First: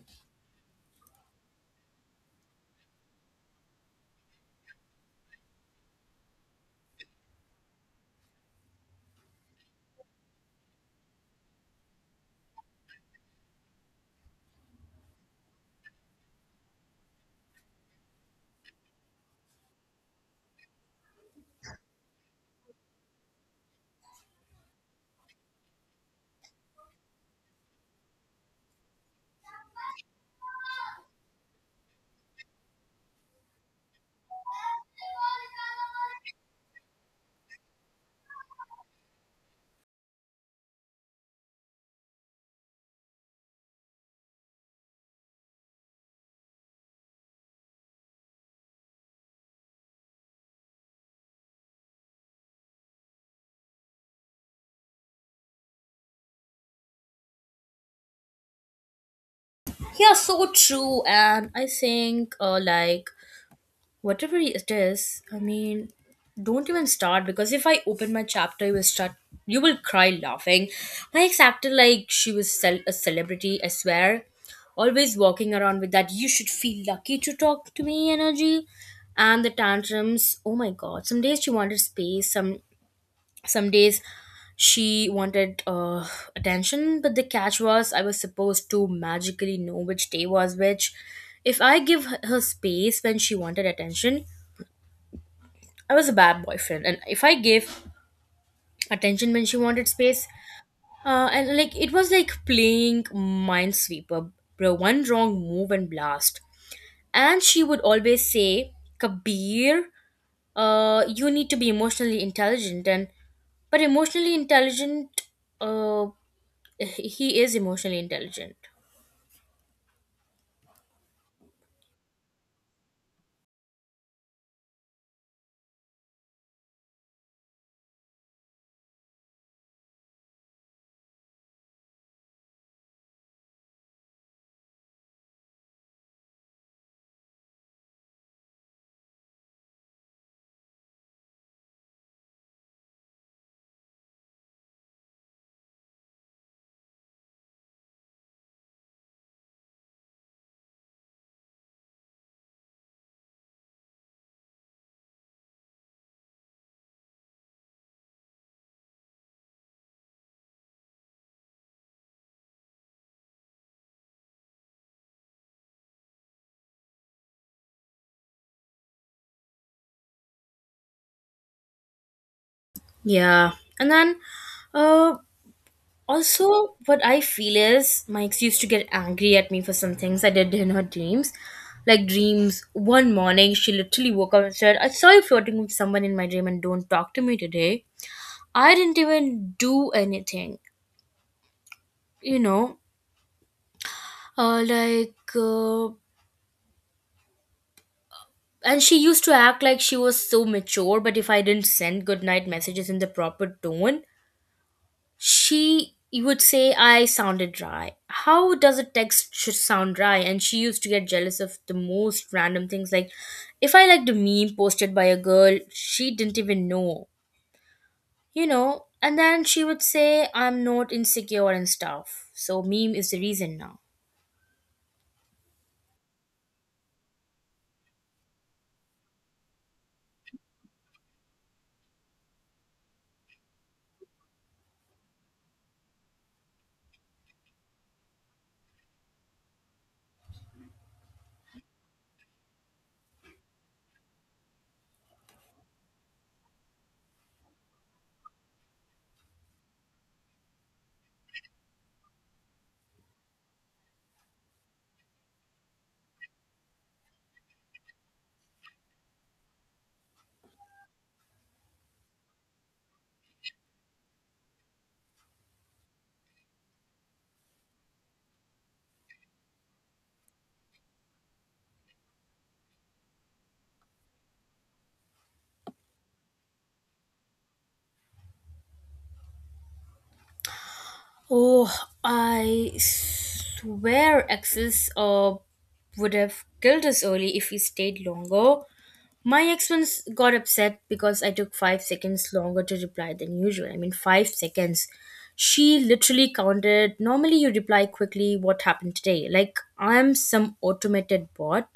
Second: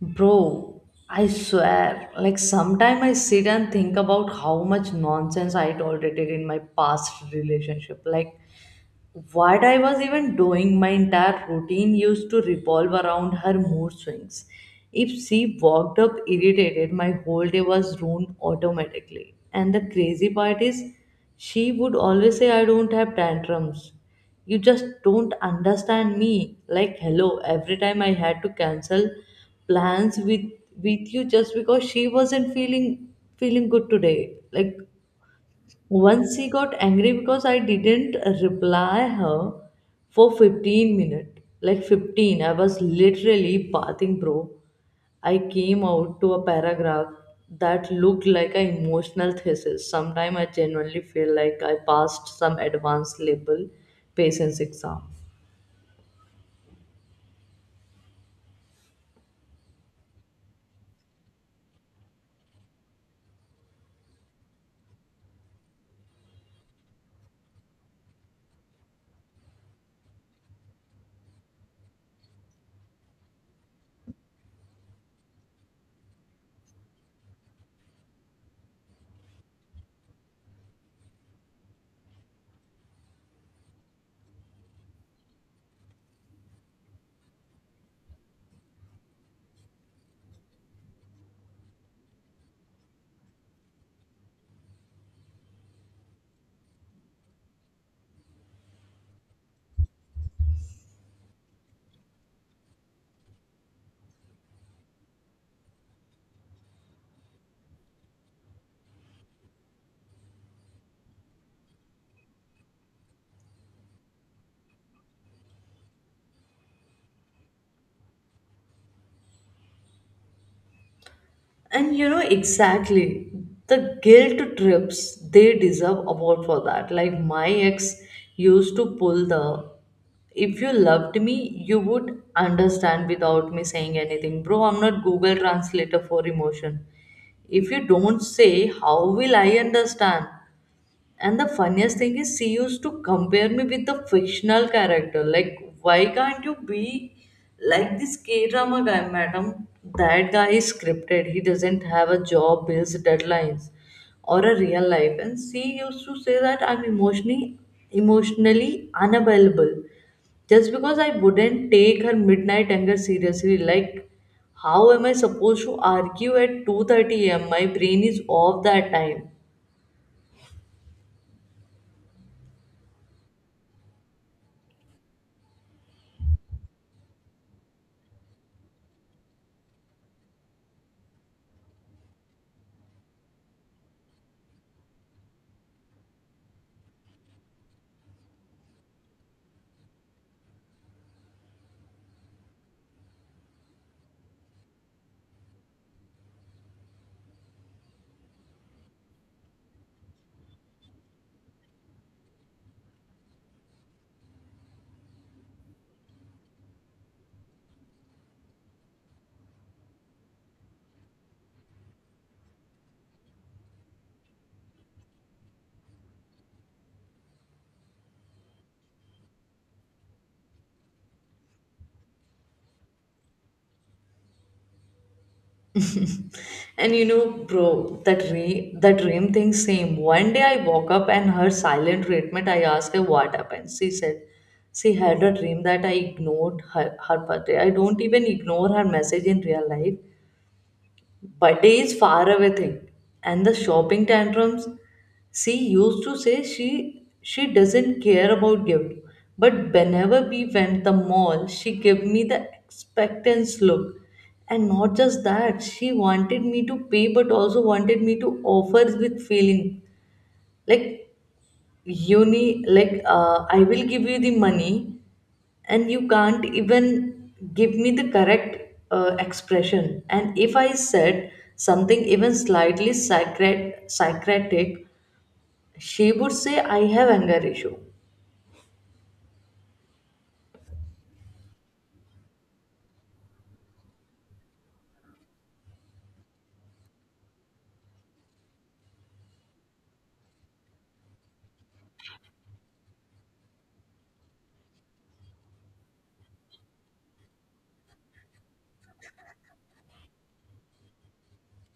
Bro, I swear, like sometime I sit and think about how much nonsense I tolerated in my past relationship. Like what I was even doing, my entire routine used to revolve around her mood swings. If she walked up irritated, my whole day was ruined automatically. And the crazy part is, she would always say, I don't have tantrums. You just don't understand me. Like, hello, every time I had to cancel plans with you just because she wasn't feeling good today, like once she got angry because I didn't reply her for 15 minutes. Like 15, I was literally bathing, bro. I came out to a paragraph that looked like an emotional thesis. Sometimes I genuinely feel like I passed some advanced level patience exam. Yeah, so true. And I think, whatever it is, I mean, don't even start because if I open my chapter, you will start, you will cry laughing. My ex acted like she was a celebrity, I swear. Always walking around with that, you should feel lucky to talk to me energy. And the tantrums, oh my god. Some days she wanted space, some days she wanted attention, but the catch was I was supposed to magically know which day was which. If I give her her space when she wanted attention, I was a bad boyfriend, and if I gave attention when she wanted space. And like, it was like playing Minesweeper, bro. One wrong move and blast. And she would always say, Kabir, you need to be emotionally intelligent. And but emotionally intelligent, uh, he is emotionally intelligent. And you know exactly the guilt trips, they deserve award for that. Like my ex used to pull the if you loved me, you would understand without me saying anything. Bro, I'm not Google translator for emotion. If you don't say, how will I understand? And the funniest thing is, she used to compare me with the fictional character. Like, why can't you be like this K drama guy, madam? That guy is scripted. He doesn't have a job, bills, deadlines, or a real life. And she used to say that I'm emotionally unavailable just because I wouldn't take her midnight anger seriously. Like, how am I supposed to argue at 2:30 a.m.? My brain is off that time. Yeah, and then, uh, also, what I feel is Mike's used to get angry at me for some things I did in her dreams. Like dreams, one morning she literally woke up and said, I saw you flirting with someone in my dream and don't talk to me today. I didn't even do anything, you know. Uh, like, uh, and she used to act like she was so mature, but if I didn't send good night messages in the proper tone, she would say, I sounded dry. How does a text sound dry? And she used to get jealous of the most random things. Like, if I liked a meme posted by a girl, she didn't even know, you know? And then she would say, I'm not insecure and stuff. So, meme is the reason now. And you know, bro, that dream thing same. One day I woke up and her silent treatment, I asked her what happened. She said she had a dream that I ignored her, her birthday. I don't even ignore her message in real life. Birthday is far away thing. And the shopping tantrums. She used to say she doesn't care about gift. But whenever we went the mall, she gave me the expectance look. And not just that, she wanted me to pay but also wanted me to offer with feeling. Like uni like I will give you the money and you can't even give me the correct expression. And if I said something even slightly psychotic, she would say I have anger issue. Oh, I swear exes would have killed us early if we stayed longer. My ex once got upset because I took 5 seconds longer to reply than usual. I mean, 5 seconds. She literally counted. Normally, you reply quickly, what happened today? Like, I'm some automated bot.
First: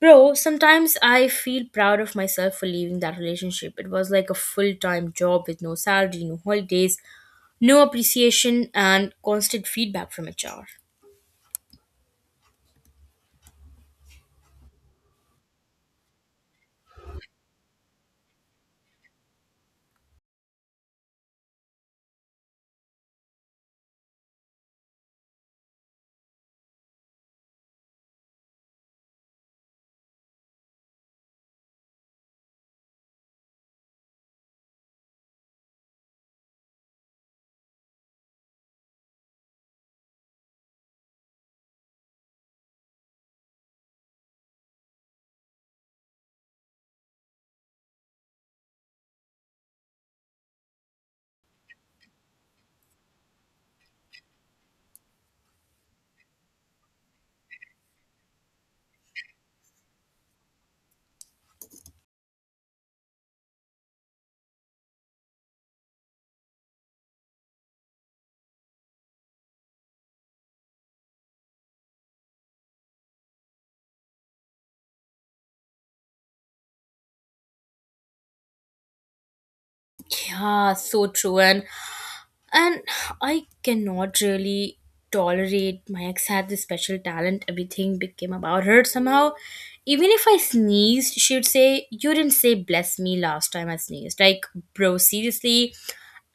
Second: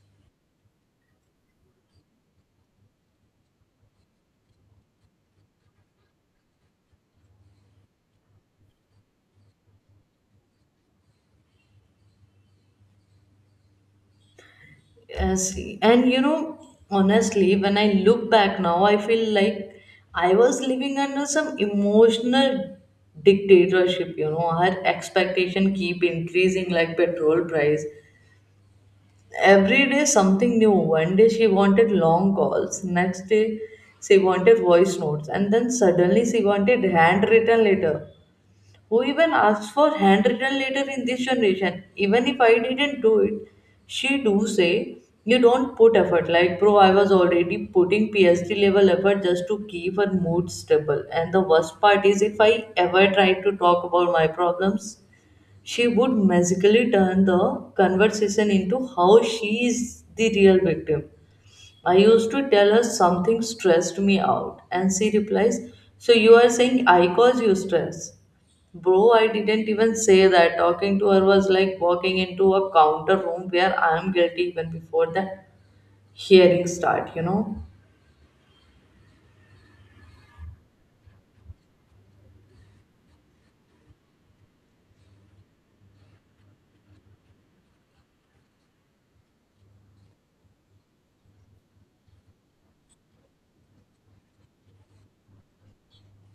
Bro, sometimes I feel proud of myself for leaving that relationship. It was like a full time job with no salary, no holidays, no appreciation and constant feedback from HR. Yes, and you know, honestly, when I look back now, I feel like I was living under some emotional dictatorship. You know, her expectation keep increasing like petrol price, every day something new. One day she wanted long calls, next day she wanted voice notes, and then suddenly she wanted handwritten letter. Who even asks for handwritten letter in this generation? Even if I didn't do it, she do say you don't put effort. Like bro, I was already putting PhD level effort just to keep her mood stable. And the worst part is if I ever try to talk about my problems, she would magically turn the conversation into how she is the real victim. I used to tell her something stressed me out, and she replies, so you are saying I cause you stress? Bro, I didn't even say that. Talking to her was like walking into a counter room where I am guilty even before the hearing start, you know? Yeah, so true. And I cannot really tolerate. My ex had this special talent. Everything became about her somehow. Even if I sneezed, she would say, You didn't say bless me last time I sneezed. Like, bro, seriously.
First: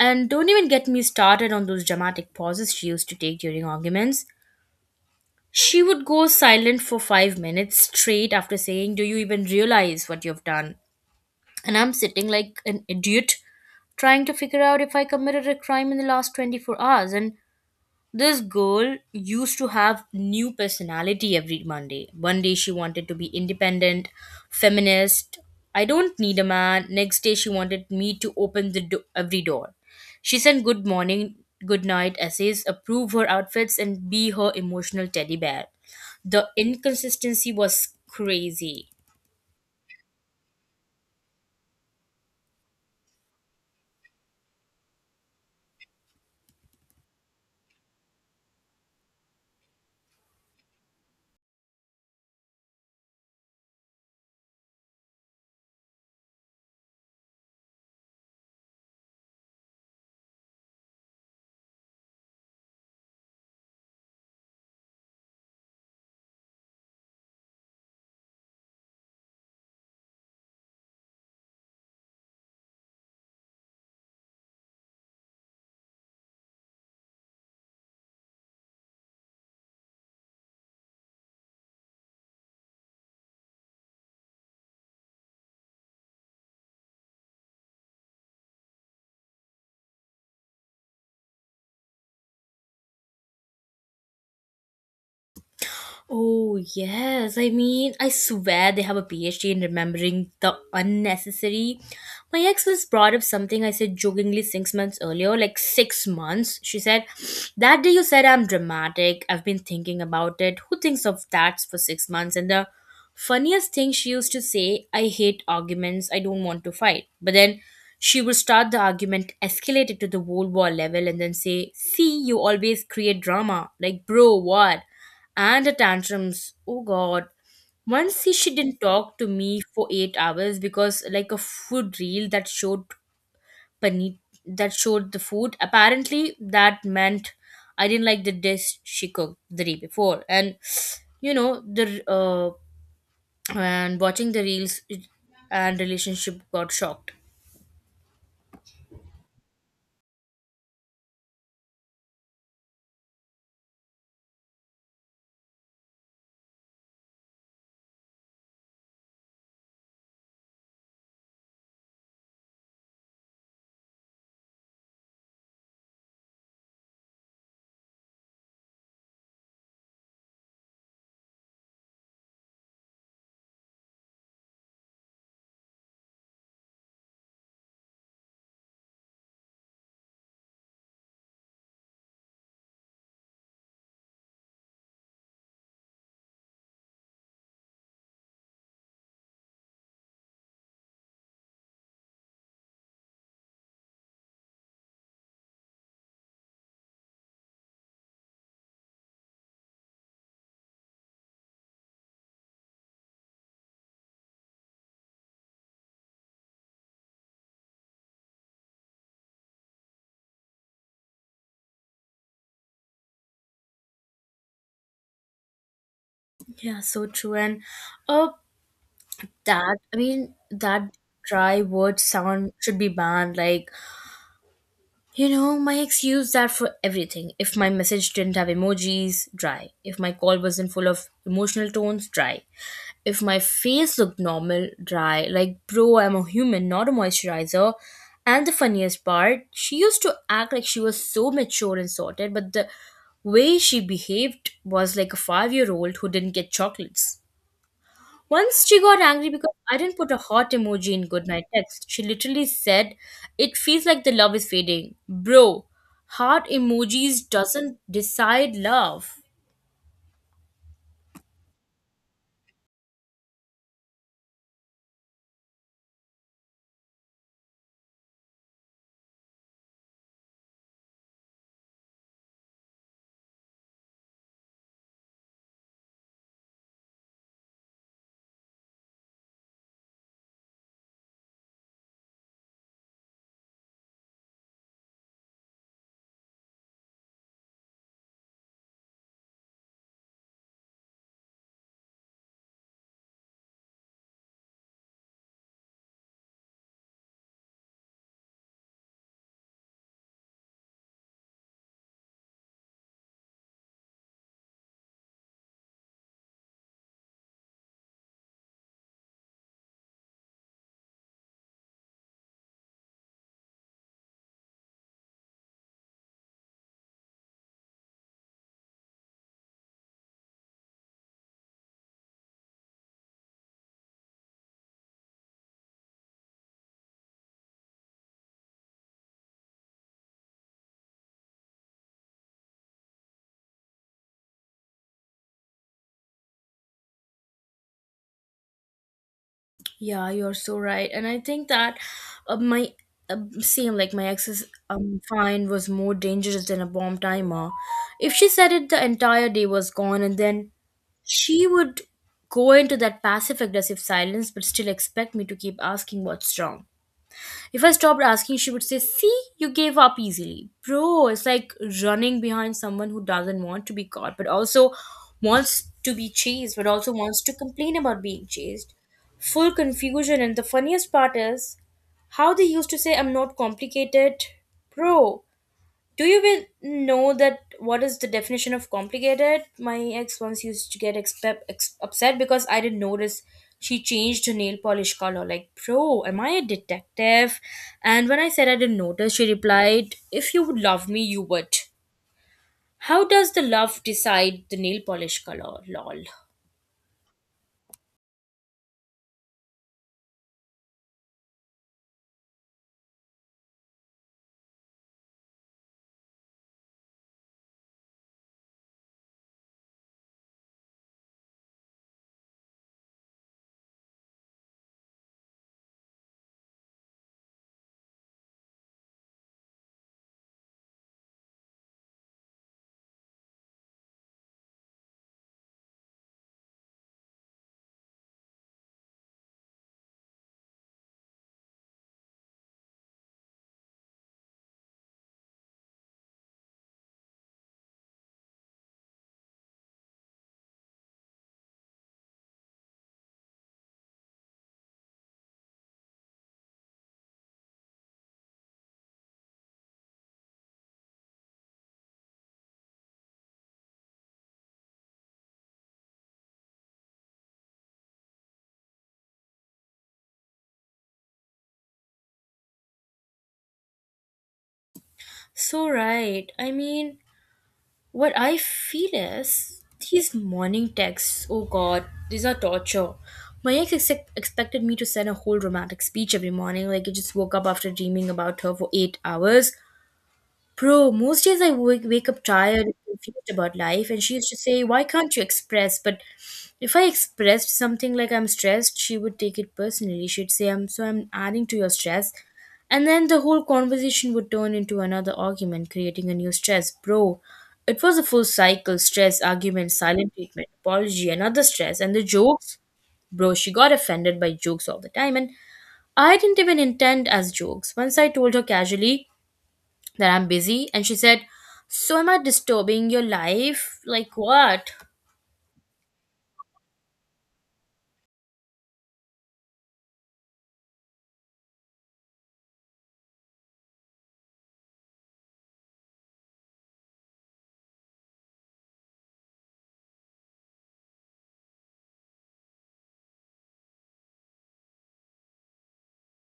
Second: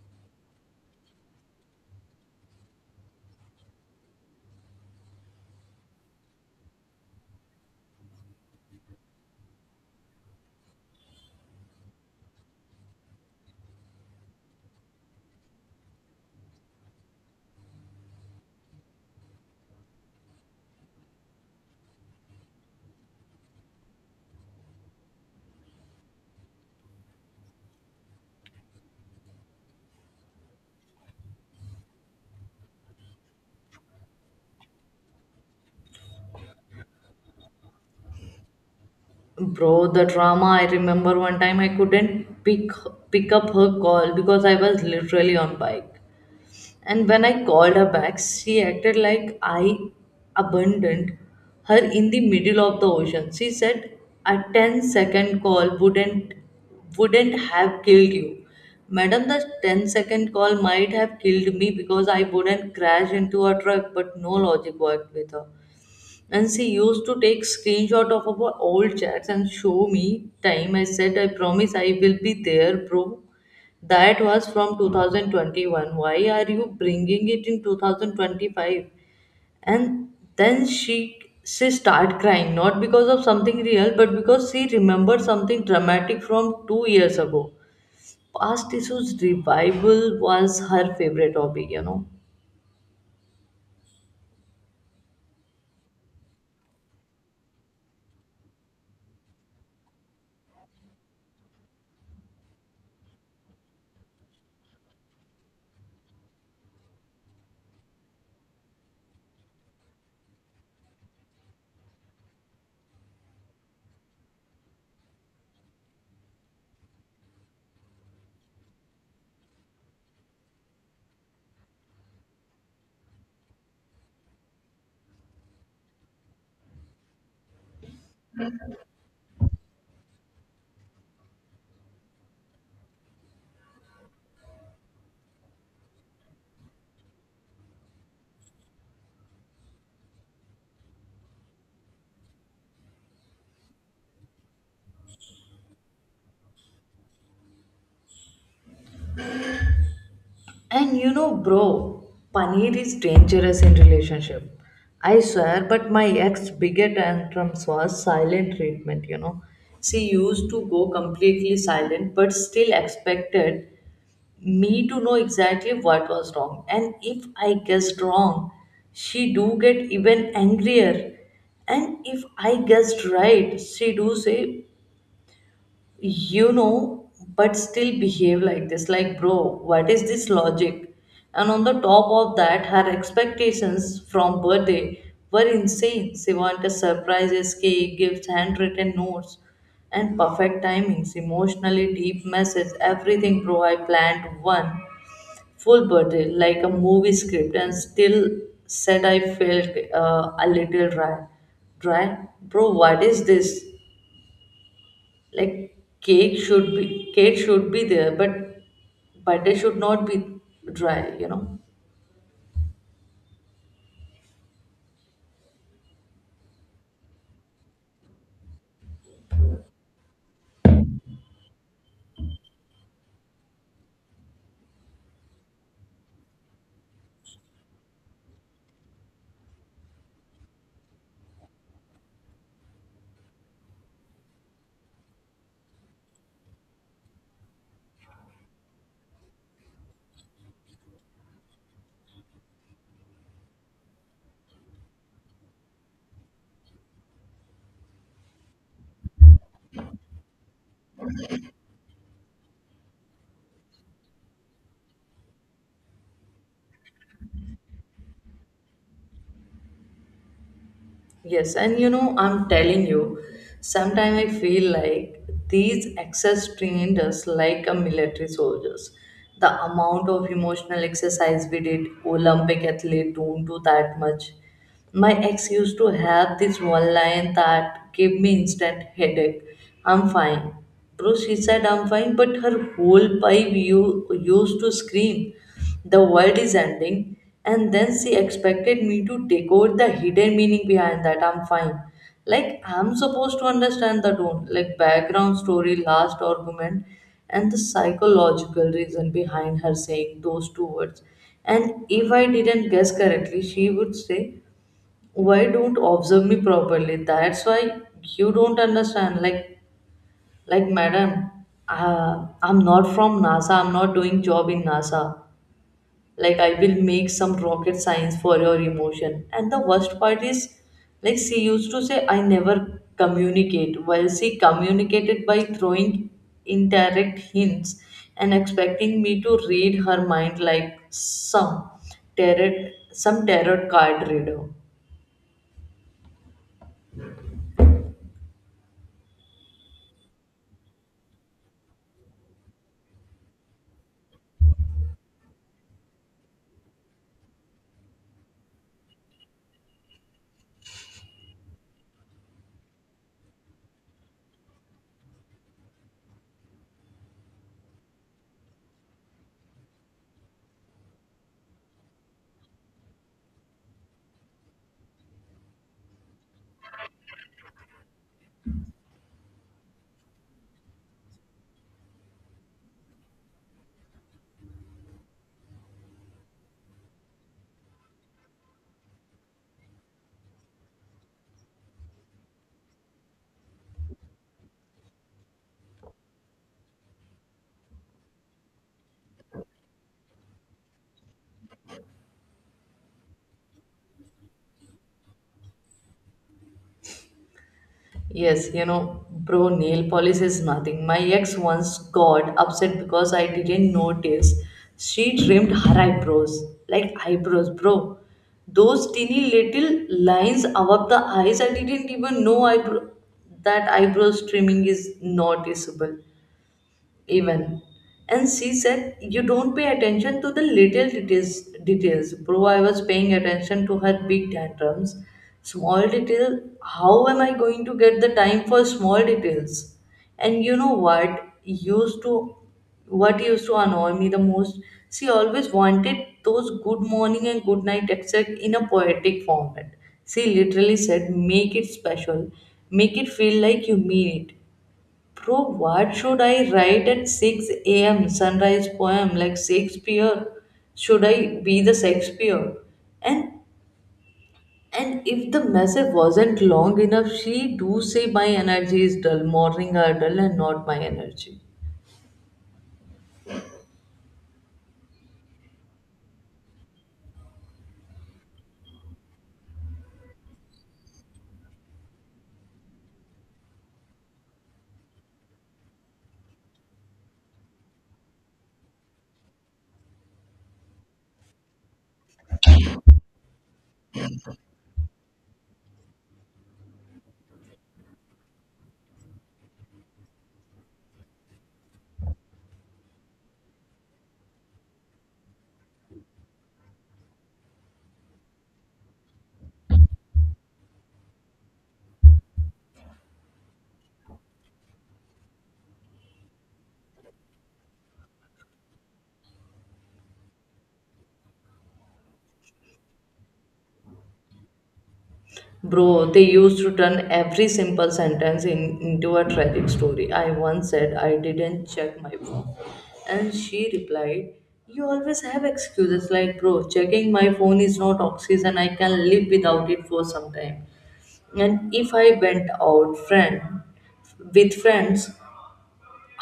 And don't even get me started on those dramatic pauses she used to take during arguments. She would go silent for 5 minutes straight after saying, Do you even realize what you've done? And I'm sitting like an idiot trying to figure out if I committed a crime in the last 24 hours. And this girl used to have new personality every Monday. One day she wanted to be independent, feminist. I don't need a man. Next day she wanted me to open the every door. She sent good morning, good night essays, approve her outfits, and be her emotional teddy bear. The inconsistency was crazy. Bro, the drama, I remember one time I couldn't pick up her call because I was literally on bike. And when I called her back, she acted like I abandoned her in the middle of the ocean. She said a ten-second call wouldn't have killed you. Madam, the ten-second call might have killed me because I wouldn't crash into a truck, but no logic worked with her. And she used to take screenshot of our old chats and show me time. I said, I promise I will be there, bro. That was from 2021. Why are you bringing it in 2025? And then she start crying, not because of something real, but because she remembered something dramatic from 2 years ago. Past issues revival was her favorite hobby, you know. Oh, yes. I mean, I swear they have a PhD in remembering the unnecessary. My ex was brought up something I said jokingly 6 months earlier, like 6 months. She said, That day you said I'm dramatic. I've been thinking about it. Who thinks of that for 6 months? And the funniest thing she used to say, I hate arguments. I don't want to fight. But then she would start the argument, escalate it to the World War level, and then say, See, you always create drama. Like, bro, what? And the tantrums. Oh God. Once she didn't talk to me for 8 hours because like a food reel that showed pani that showed the food. Apparently that meant I didn't like the dish she cooked the day before. And you know, the and watching the reels and relationship got shocked. And you know, bro, paneer is dangerous in relationship. I swear, but my ex biggest tantrums was silent treatment, you know. She used to go completely silent but still expected me to know exactly what was wrong. And if I guessed wrong, she do get even angrier. And if I guessed right, she do say you know, but still behave like this. Like, bro, what is this logic? And on the top of that, her expectations from birthday were insane. She wanted surprises, cake, gifts, handwritten notes, and perfect timings, emotionally deep message, everything, bro. I planned one full birthday, like a movie script, and still said I felt a little dry. Dry? Bro, what is this? Like cake should be there, but they should not be dry, you know. Yeah, so true. And uh that I mean, that dry word sound should be banned. Like, you know, my ex used that for everything. If my message didn't have emojis, dry. If my call wasn't full of emotional tones, dry. If my face looked normal, dry. Like, bro, I'm a human, not a moisturizer. And the funniest part, she used to act like she was so mature and sorted, but the way she behaved was like a 5 year old who didn't get chocolates. Once she got angry because I didn't put a heart emoji in goodnight text. She literally said, "It feels like the love is fading, bro. Heart emojis doesn't decide love." Yes, and you know, I'm telling you, sometimes I feel like these excess trained us like a military soldiers. The amount of emotional exercise we did, Olympic athlete don't do that much. My ex used to have this one line that gave me instant headache. I'm fine. Bro, she said I'm fine, but her whole pipe you used to scream the world is ending. And then she expected me to take over the hidden meaning behind that I'm fine. Like I'm supposed to understand the tone, like background story, last argument, and the psychological reason behind her saying those two words. And if I didn't guess correctly, she would say why don't observe me properly, that's why you don't understand. Like madam, uh, I'm not from NASA, I'm not doing job in NASA, like I will make some rocket science for your emotion. And the worst part is, like she used to say I never communicate while she communicated by throwing indirect hints and expecting me to read her mind like tarot some tarot card reader. Yeah, you're so right, and I think that my uh, same like my ex's find was more dangerous than a bomb timer. If she said it, the entire day was gone, and then she would go into that passive aggressive silence, but still expect me to keep asking what's wrong. If I stopped asking, she would say, See, you gave up easily. Bro, it's like running behind someone who doesn't want to be caught, but also wants to be chased, but also wants to complain about being chased. Full confusion. And the funniest part is how they used to say, I'm not complicated. Bro, do you even know that what is the definition of complicated? My ex once used to get upset because I didn't notice she changed her nail polish color. Like, bro, am I a detective? And when I said I didn't notice, she replied, If you would love me, you would. How does the love decide the nail polish color? Lol. Yes, you know, bro, nail polish is nothing. My ex once got upset because I didn't notice. She trimmed her eyebrows, like eyebrows, bro. Those teeny little lines above the eyes, I didn't even know eyebrow that eyebrows trimming is noticeable even. And she said you don't pay attention to the little details. Bro, I was paying attention to her big tantrums. Small detail, how am I going to get the time for small details? And you know what used to annoy me the most, she always wanted those good morning and good night except in a poetic format. She literally said make it special, make it feel like you mean it. Bro, what should I write at 6 a.m., sunrise poem like Shakespeare? Should I be the Shakespeare? And if the message wasn't long enough, she do say my energy is dull. Morning are dull and not my energy. So, right. I mean, what I feel is these morning texts, oh god, these are torture. My ex expected me to send a whole romantic speech every morning, like I just woke up after dreaming about her for 8 hours. Bro, most days I wake up tired and confused about life, and she used to say, Why can't you express? But if I expressed something like I'm stressed, she would take it personally. She'd say, I'm adding to your stress. And then the whole conversation would turn into another argument, creating a new stress. Bro, it was a full cycle stress, argument, silent treatment, apology, another stress. And the jokes, bro, she got offended by jokes all the time. And I didn't even intend as jokes. Once I told her casually, that I'm busy. And she said, So am I disturbing your life? Like what? Bro, they used to turn every simple sentence in, into a tragic story. I once said I didn't check my phone. And she replied, you always have excuses like, bro, checking my phone is not oxygen. I can live without it for some time. And if I went out friend with friends,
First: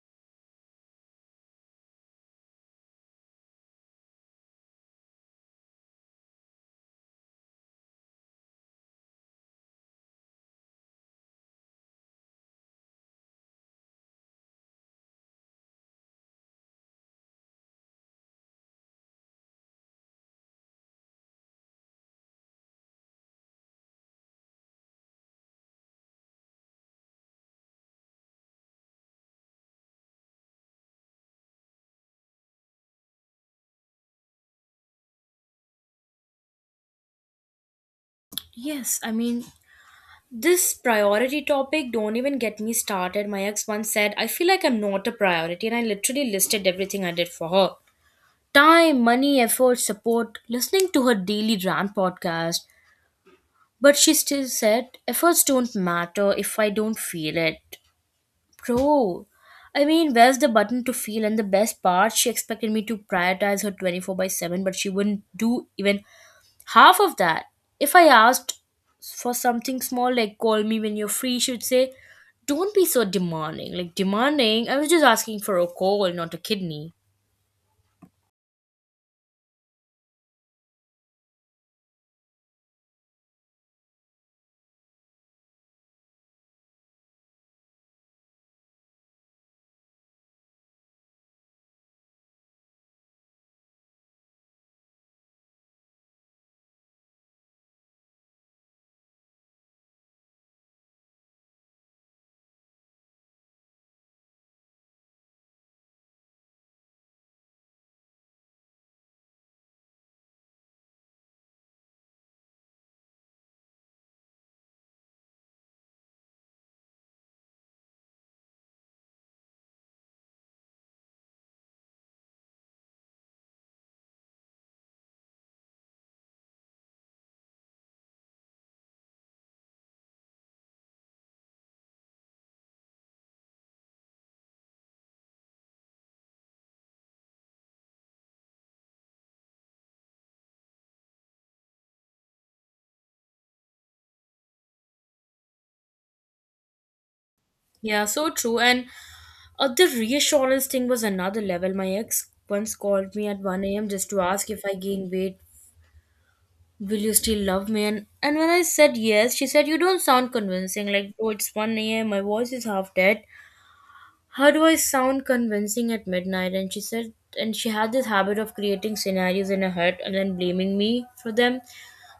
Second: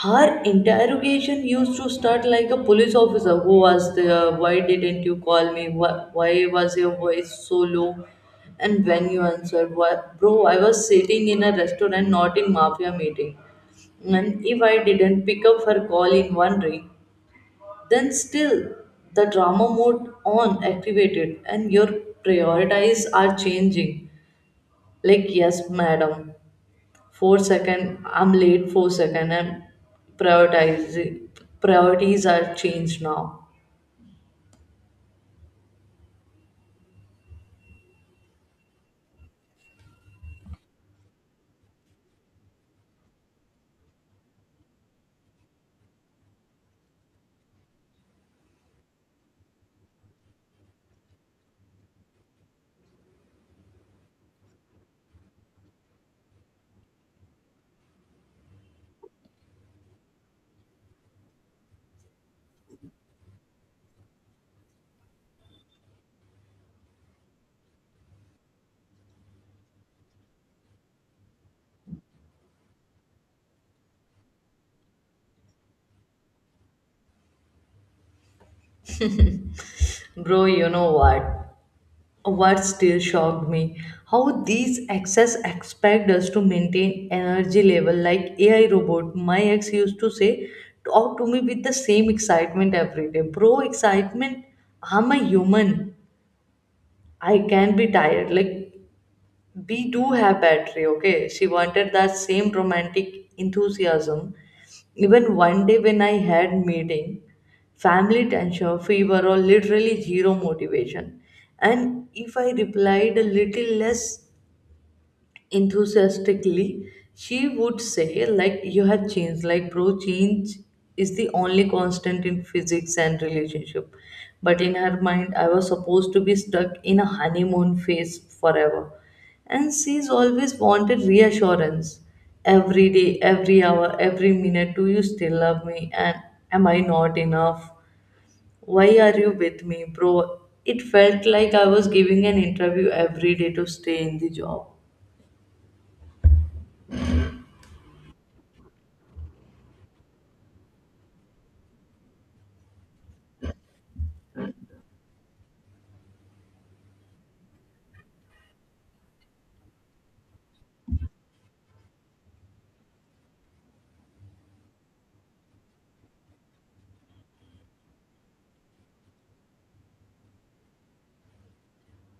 her interrogation used to start like a police officer who was there, why didn't you call me, why was your voice so low? And when you answered why, bro, I was sitting in a restaurant, not in mafia meeting. And if I didn't pick up her call in one ring, then still the drama mode on activated and your priorities are changing. Like yes madam, 4 second I'm late, 4 second, and prioritize priorities are changed now. Yes, I mean, this priority topic, don't even get me started. My ex once said, I feel like I'm not a priority. And I literally listed everything I did for her, time, money, effort, support, listening to her daily rant podcast. But she still said, efforts don't matter if I don't feel it. Bro, I mean, where's the button to feel? And the best part, she expected me to prioritize her 24 by 7, but she wouldn't do even half of that. If I asked for something small, like call me when you're free, she would say, Don't be so demanding. Like, demanding, I was just asking for a call, not a kidney. Bro, you know what still shocked me, how these exes expect us to maintain energy level like AI robot. My ex used to say talk to me with the same excitement every day. Bro, excitement, I'm a human, I can be tired, like we do have battery, okay. She wanted that same romantic enthusiasm even one day when I had meeting, family tension, fever, or literally zero motivation. And if I replied a little less enthusiastically, she would say like you have changed. Like bro, change is the only constant in physics and relationship. But in her mind I was supposed to be stuck in a honeymoon phase forever. And she's always wanted reassurance every day, every hour, every minute. Do you still love me? And am I not enough? Why are you with me? Bro, it felt like I was giving an interview every day to stay in the job. Yeah, so true. And the reassurance thing was another level. My ex once called me at 1 a.m. just to ask if I gained weight, will you still love me? And when I said yes, she said, You don't sound convincing. Like, bro, it's 1 a.m., my voice is half dead. How do I sound convincing at midnight? And she had this habit of creating scenarios in her head and then blaming me for them.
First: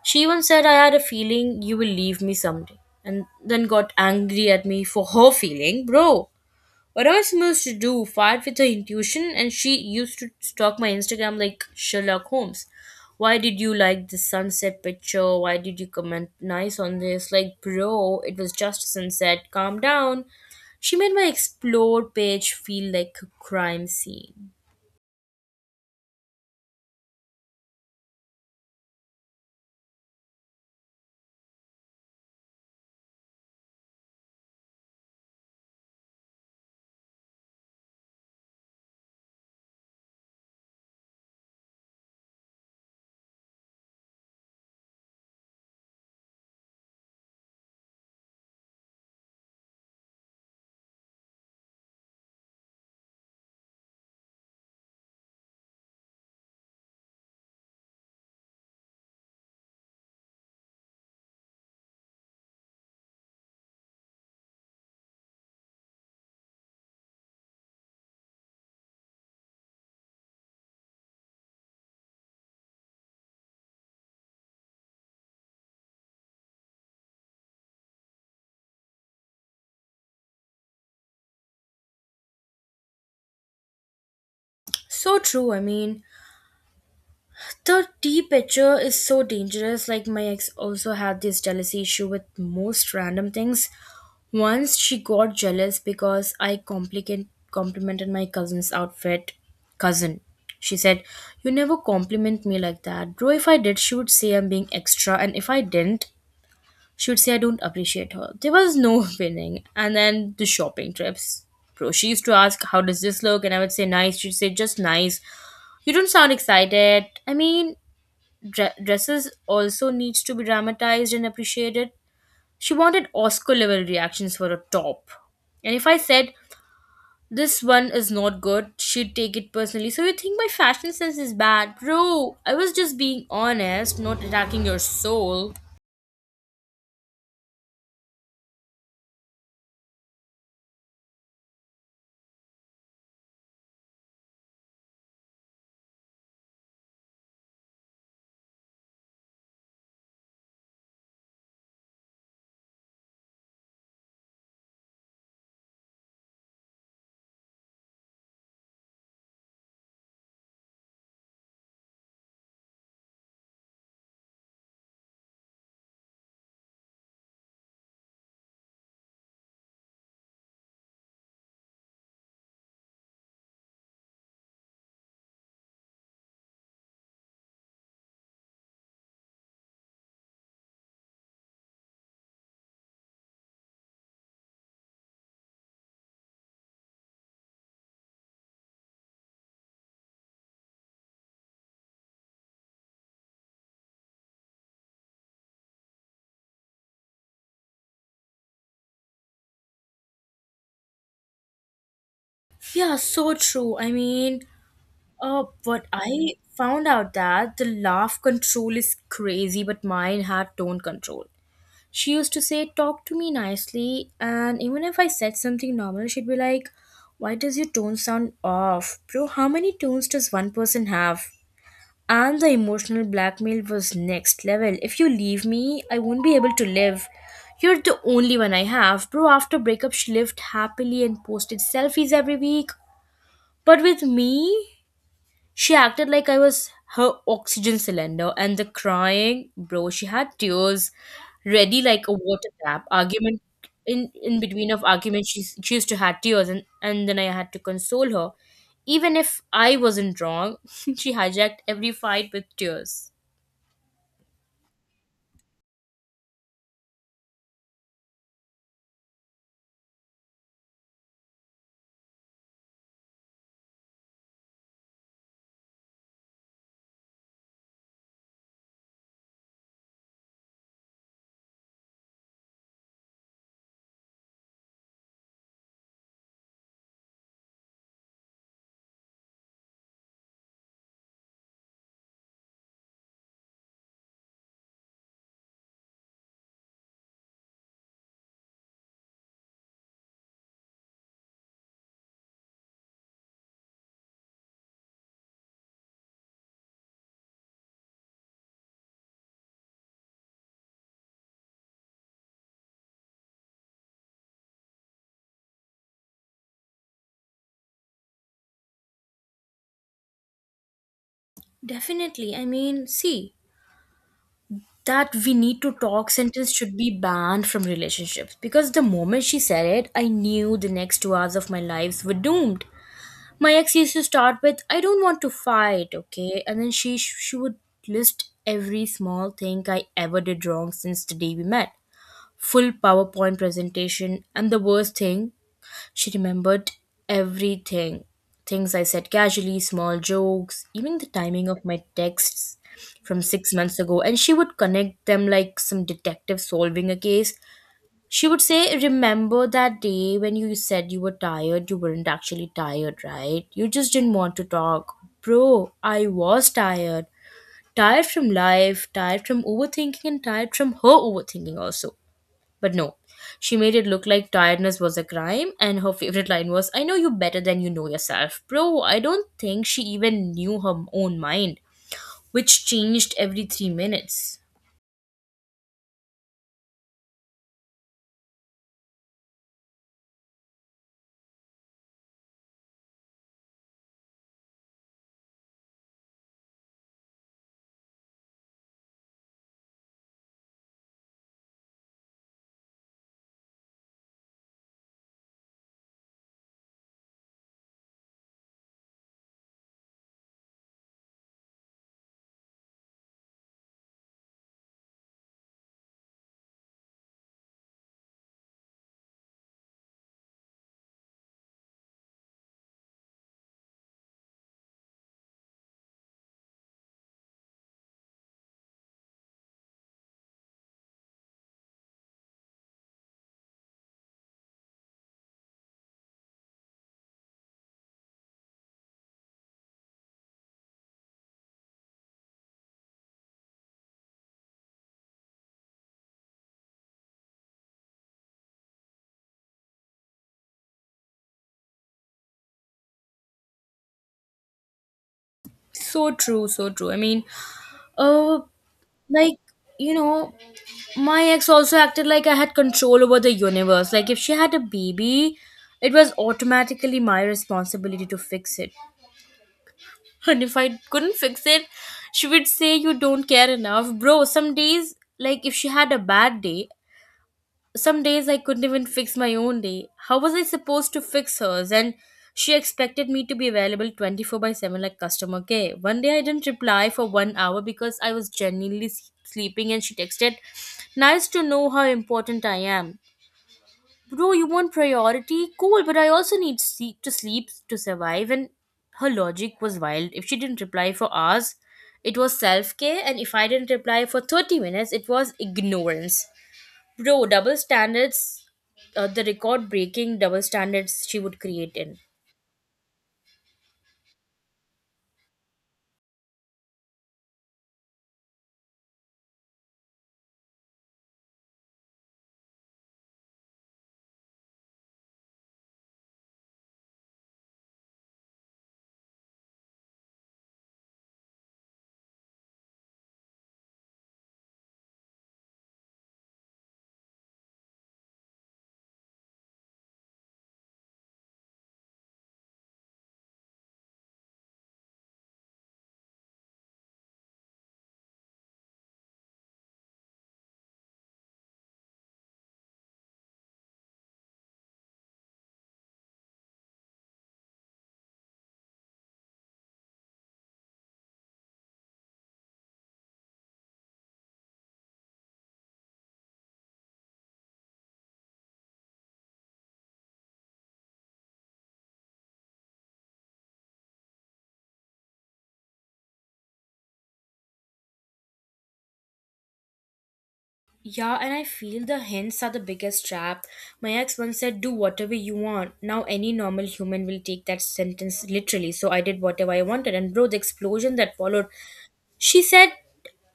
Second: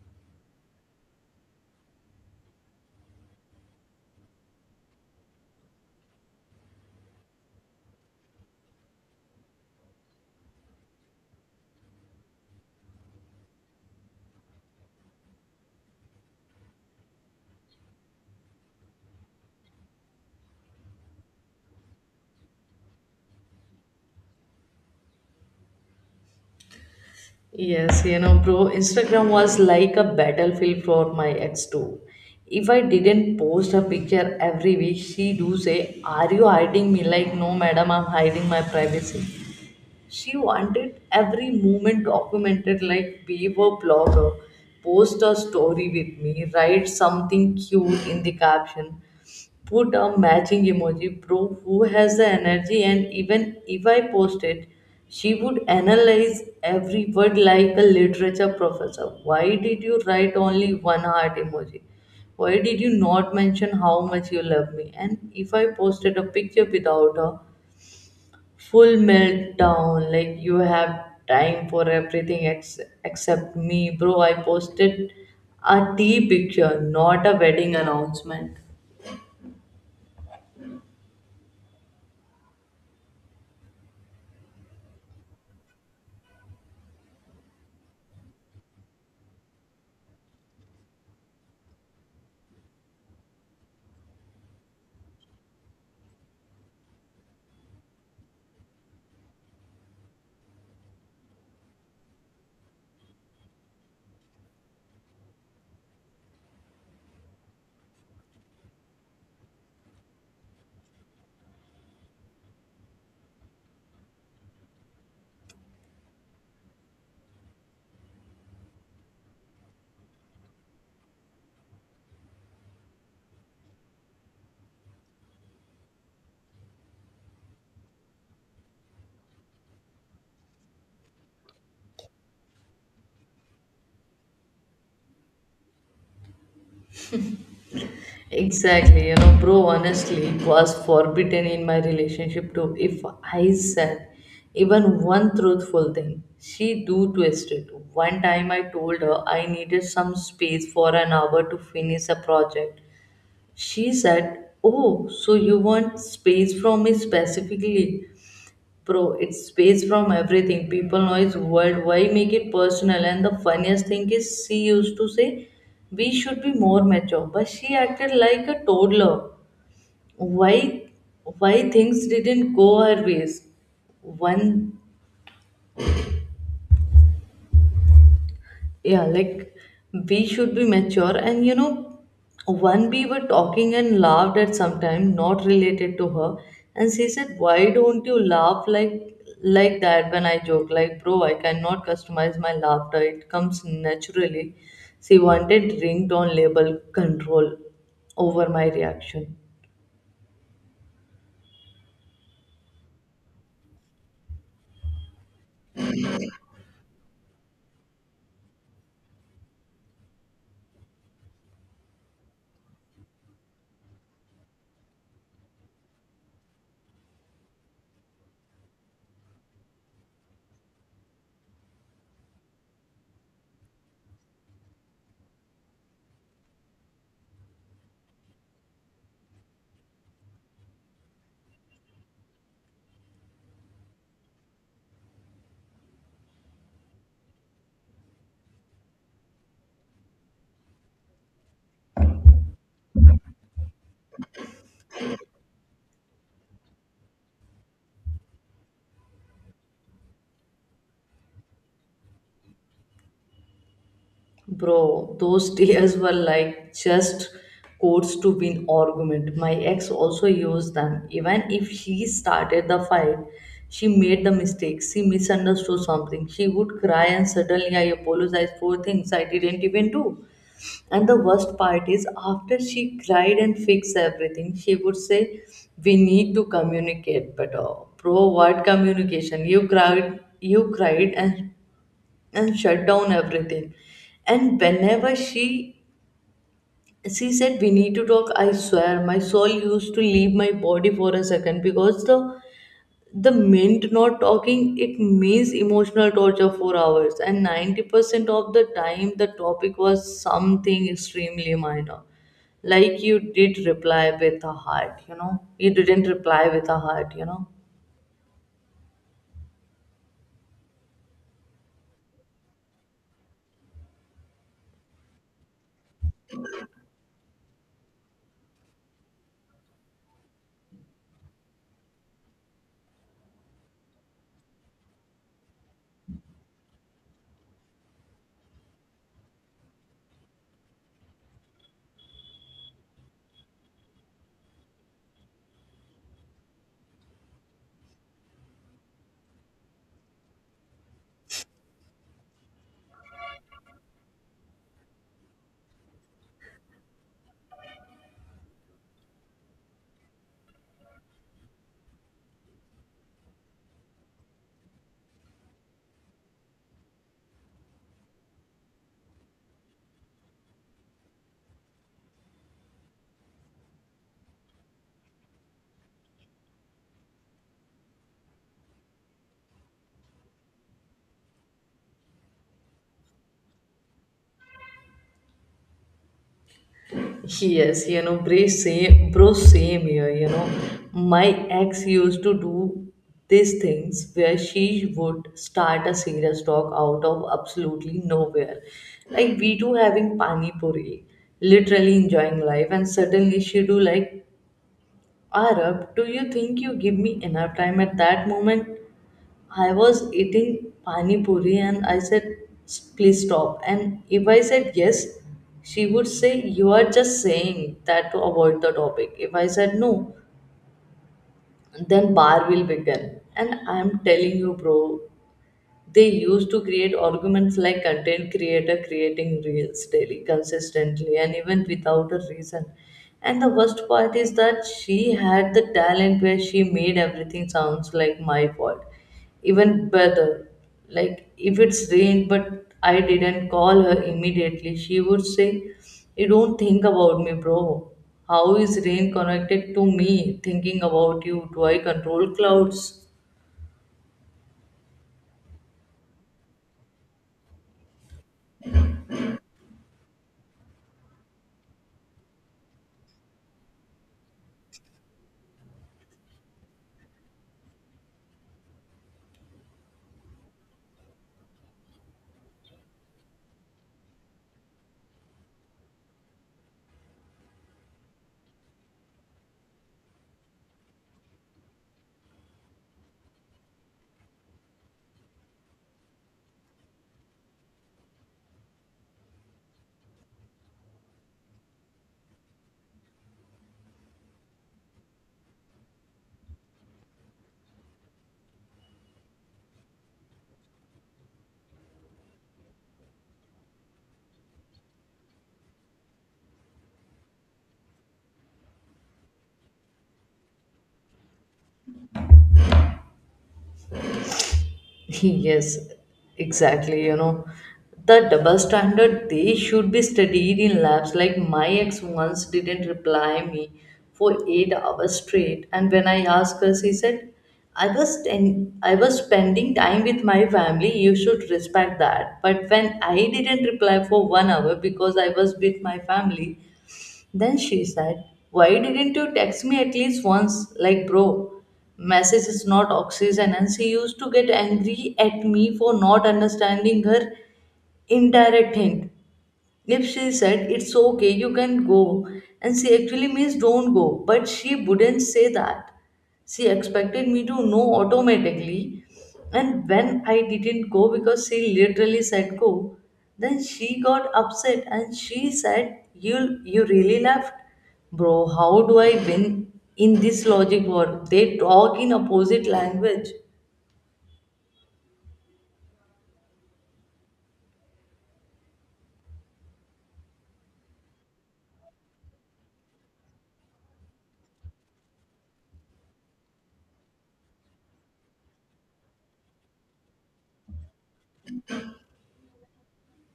She even said, I had a feeling you will leave me someday. And then got angry at me for her feeling. Bro, what am I supposed to do? Fight with her intuition? And she used to stalk my Instagram like Sherlock Holmes. Why did you like this sunset picture? Why did you comment nice on this? Like, bro, it was just a sunset. Calm down. She made my explore page feel like a crime scene. Yes, you know, bro, Instagram was like a battlefield for my ex too. If I didn't post a picture every week, she do say, "Are you hiding me?" Like, no, madam, I'm hiding my privacy. She wanted every moment documented, like we were blogger. Post a story with me, write something cute in the caption, put a matching emoji bro. Who has the energy? And even if I post it, she would analyze every word like a literature professor. Why did you write only one heart emoji? Why did you not mention how much you love me? And if I posted a picture without a full meltdown, like, you have time for everything except me. Bro, I posted a tea picture, not a wedding announcement. So true, I mean, the tea picture is so dangerous. Like, my ex also had this jealousy issue with most random things. Once she got jealous because I complimented my cousin's outfit. Cousin, she said, You never compliment me like that. Bro, if I did, she would say I'm being extra, and if I didn't, she would say I don't appreciate her. There was no winning. And then the shopping trips. Bro, she used to ask, How does this look? And I would say, Nice. She'd say, Just nice. You don't sound excited. I mean, dresses also needs to be dramatized and appreciated. She wanted Oscar level reactions for a top. And if I said, this one is not good, she'd take it personally. So you think my fashion sense is bad? Bro, I was just being honest, not attacking your soul. Exactly, you know, bro, honestly, it was forbidden in my relationship too. If I said even one truthful thing, she do twist it. One time I told her I needed some space for an hour to finish a project. She said, "Oh, so you want space from me specifically?" Pro, it's space from everything. People, noise, world. Why make it personal? And the funniest thing is, she used to say, "We should be more mature," but she acted like a toddler. Why, why things didn't go her ways? One, yeah, like, we should be mature, and, you know, one we were talking and laughed at sometime not related to her, and she said, "Why don't you laugh like that when I joke?" Like, bro, I cannot customize my laughter, it comes naturally. She wanted ringtone label control over my reaction. Yeah, so true. I mean, what I found out that the laugh control is crazy, but mine had tone control. She used to say, Talk to me nicely. And even if I said something normal, she'd be like, Why does your tone sound off? Bro, how many tones does one person have? And the emotional blackmail was next level. If you leave me, I won't be able to live. You're the only one I have. Bro, after breakup, she lived happily and posted selfies every week. But with me, she acted like I was her oxygen cylinder, and the crying, bro, she had tears ready like a water tap. Argument in between of argument, she used to have tears, and then I had to console her, even if I wasn't wrong. She hijacked every fight with tears. Bro, those tears were like just quotes to win argument. My ex also used them. Even if she started the fight, she made the mistake, she misunderstood something, she would cry, and suddenly I apologized for things I didn't even do. And the worst part is, after she cried and fixed everything, she would say, "We need to communicate better." Bro, what communication? You cried and shut down everything. And whenever she said, "We need to talk," I swear my soul used to leave my body for a second, because the mint not talking, it means emotional torture for hours, and 90% of the time the topic was something extremely minor, like, you did reply with a heart, you know, you didn't reply with a heart, you know. Definitely, I mean, see that we need to talk sentence should be banned from relationships because the moment she said it, I knew the next 2 hours of my lives were doomed. My ex used to start with, I don't want to fight, okay? And then she would list every small thing I ever did wrong since the day we met. Full powerpoint presentation. And the worst thing, she remembered everything. Things I said casually, small jokes, even the timing of my texts from 6 months ago. And she would connect them like some detective solving a case. She would say, Remember that day when you said you were tired? You weren't actually tired, right? You just didn't want to talk. Bro, I was tired. Tired from life, tired from overthinking, and tired from her overthinking also. But no, she made it look like tiredness was a crime, and her favorite line was, I know you better than you know yourself. Bro, I don't think she even knew her own mind, which changed every 3 minutes. Yes, you know, bro, same here. You know, my ex used to do these things where she would start a serious talk out of absolutely nowhere. Like, we two having pani puri, literally enjoying life, and suddenly she do like, "Arab, do you think you give me enough time?" At that moment, I was eating pani puri, and I said, "Please stop." And if I said yes, she would say, "You are just saying that to avoid the topic." If I said no, then bar will begin. And I'm telling you, bro, they used to create arguments like content creator creating reels daily, consistently, and even without a reason. And the worst part is that she had the talent where she made everything sounds like my fault. Even better, like, if it's rain but I didn't call her immediately, she would say, "You don't think about me." Bro, how is rain connected to me thinking about you? Do I control clouds? So true, so true. I mean, uh, like, you know, my ex also acted like I had control over the universe. Like, if she had a baby, it was automatically my responsibility to fix it. And if I couldn't fix it, she would say, You don't care enough. Bro, some days, like, if she had a bad day, some days I couldn't even fix my own day. How was I supposed to fix hers? And she expected me to be available 24 by 7 like customer care. One day I didn't reply for 1 hour because I was genuinely sleeping and she texted, Nice to know how important I am. Bro, you want priority? Cool, but I also need sleep to survive. And her logic was wild. If she didn't reply for hours, it was self care. And if I didn't reply for 30 minutes, it was ignorance. Bro, double standards, the record breaking double standards she would create in. Yes, exactly. You know, the double standard, they should be studied in labs. Like, my ex once didn't reply me for 8 hours straight, and when I asked her, she said, "I was I was spending time with my family. You should respect that." But when I didn't reply for 1 hour because I was with my family, then she said, "Why didn't you text me at least once?" Like, bro, message is not oxygen. And she used to get angry at me for not understanding her indirect hint. If she said, "It's okay, you can go," and she actually means don't go, but she wouldn't say that. She expected me to know automatically, and when I didn't go because she literally said go, then she got upset and she said, "You really left?" Bro, how do I win in this logic war? They talk in opposite language. Yeah, and I feel the hints are the biggest trap. My ex once said, Do whatever you want. Now, any normal human will take that sentence literally. So, I did whatever I wanted. And, bro, the explosion that followed. She said,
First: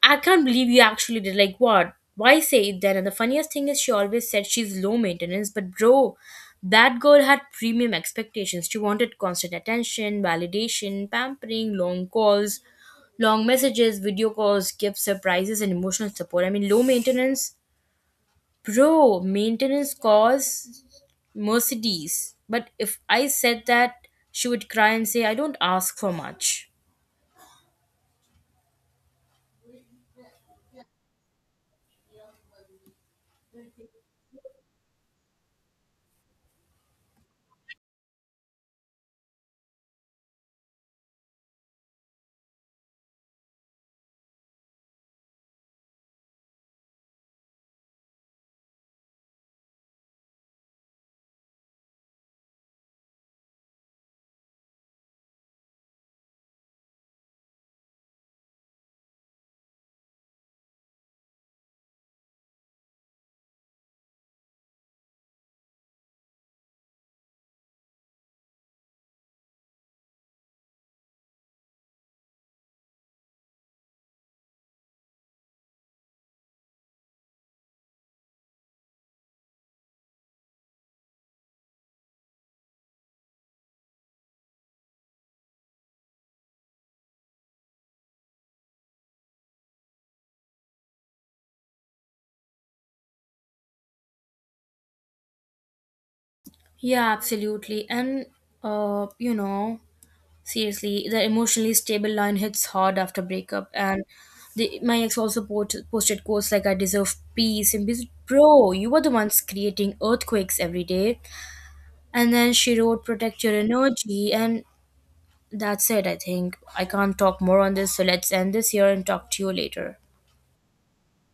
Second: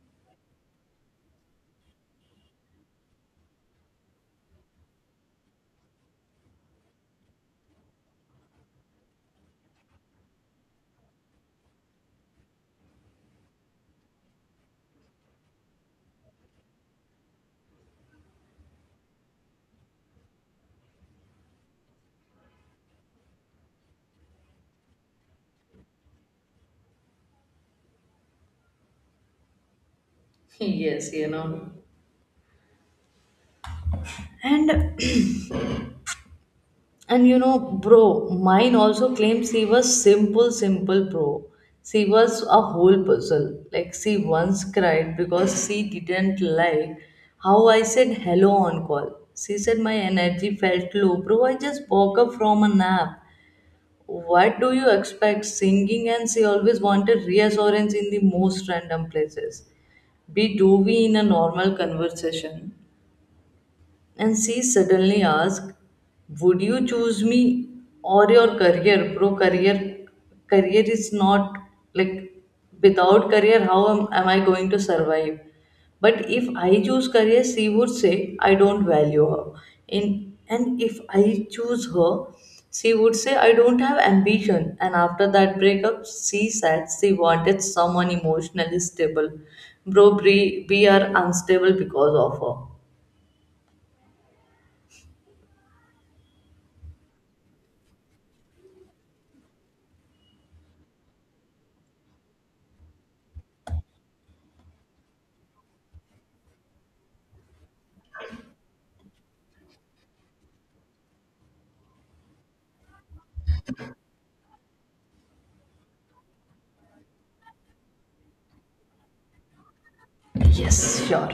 I can't believe you actually did. Like, what? Why say it then? And the funniest thing is, she always said she's low maintenance, but bro, that girl had premium expectations. She wanted constant attention, validation, pampering, long calls, long messages, video calls, gifts, surprises, and emotional support. I mean, low maintenance, bro, maintenance calls Mercedes. But if I said that, she would cry and say, I don't ask for much. Yes, you know. And And you know, bro, mine also claims she was simple. Simple, bro? She was a whole puzzle. Like, she once cried because she didn't like how I said hello on call. She said my energy felt low. Bro, I just woke up from a nap. What do you expect, singing? And she always wanted reassurance in the most random places. Be do we in a normal conversation, and she suddenly asked, "Would you choose me or your career?" Bro, career is not like, without career, how am I going to survive? But if I choose career, she would say I don't value her. In and if I choose her, she would say I don't have ambition. And after that breakup, she said she wanted someone emotionally stable. Bro, we are unstable because of her. Yeah, absolutely. And, you know, seriously, the emotionally stable line hits hard after breakup. And my ex also posted quotes like, I deserve peace. And peace. Bro, you were the ones creating earthquakes every day. And then she wrote, Protect your energy. And that's it, I think. I can't talk more on this. So let's end this here and talk to you later. Yes, sure.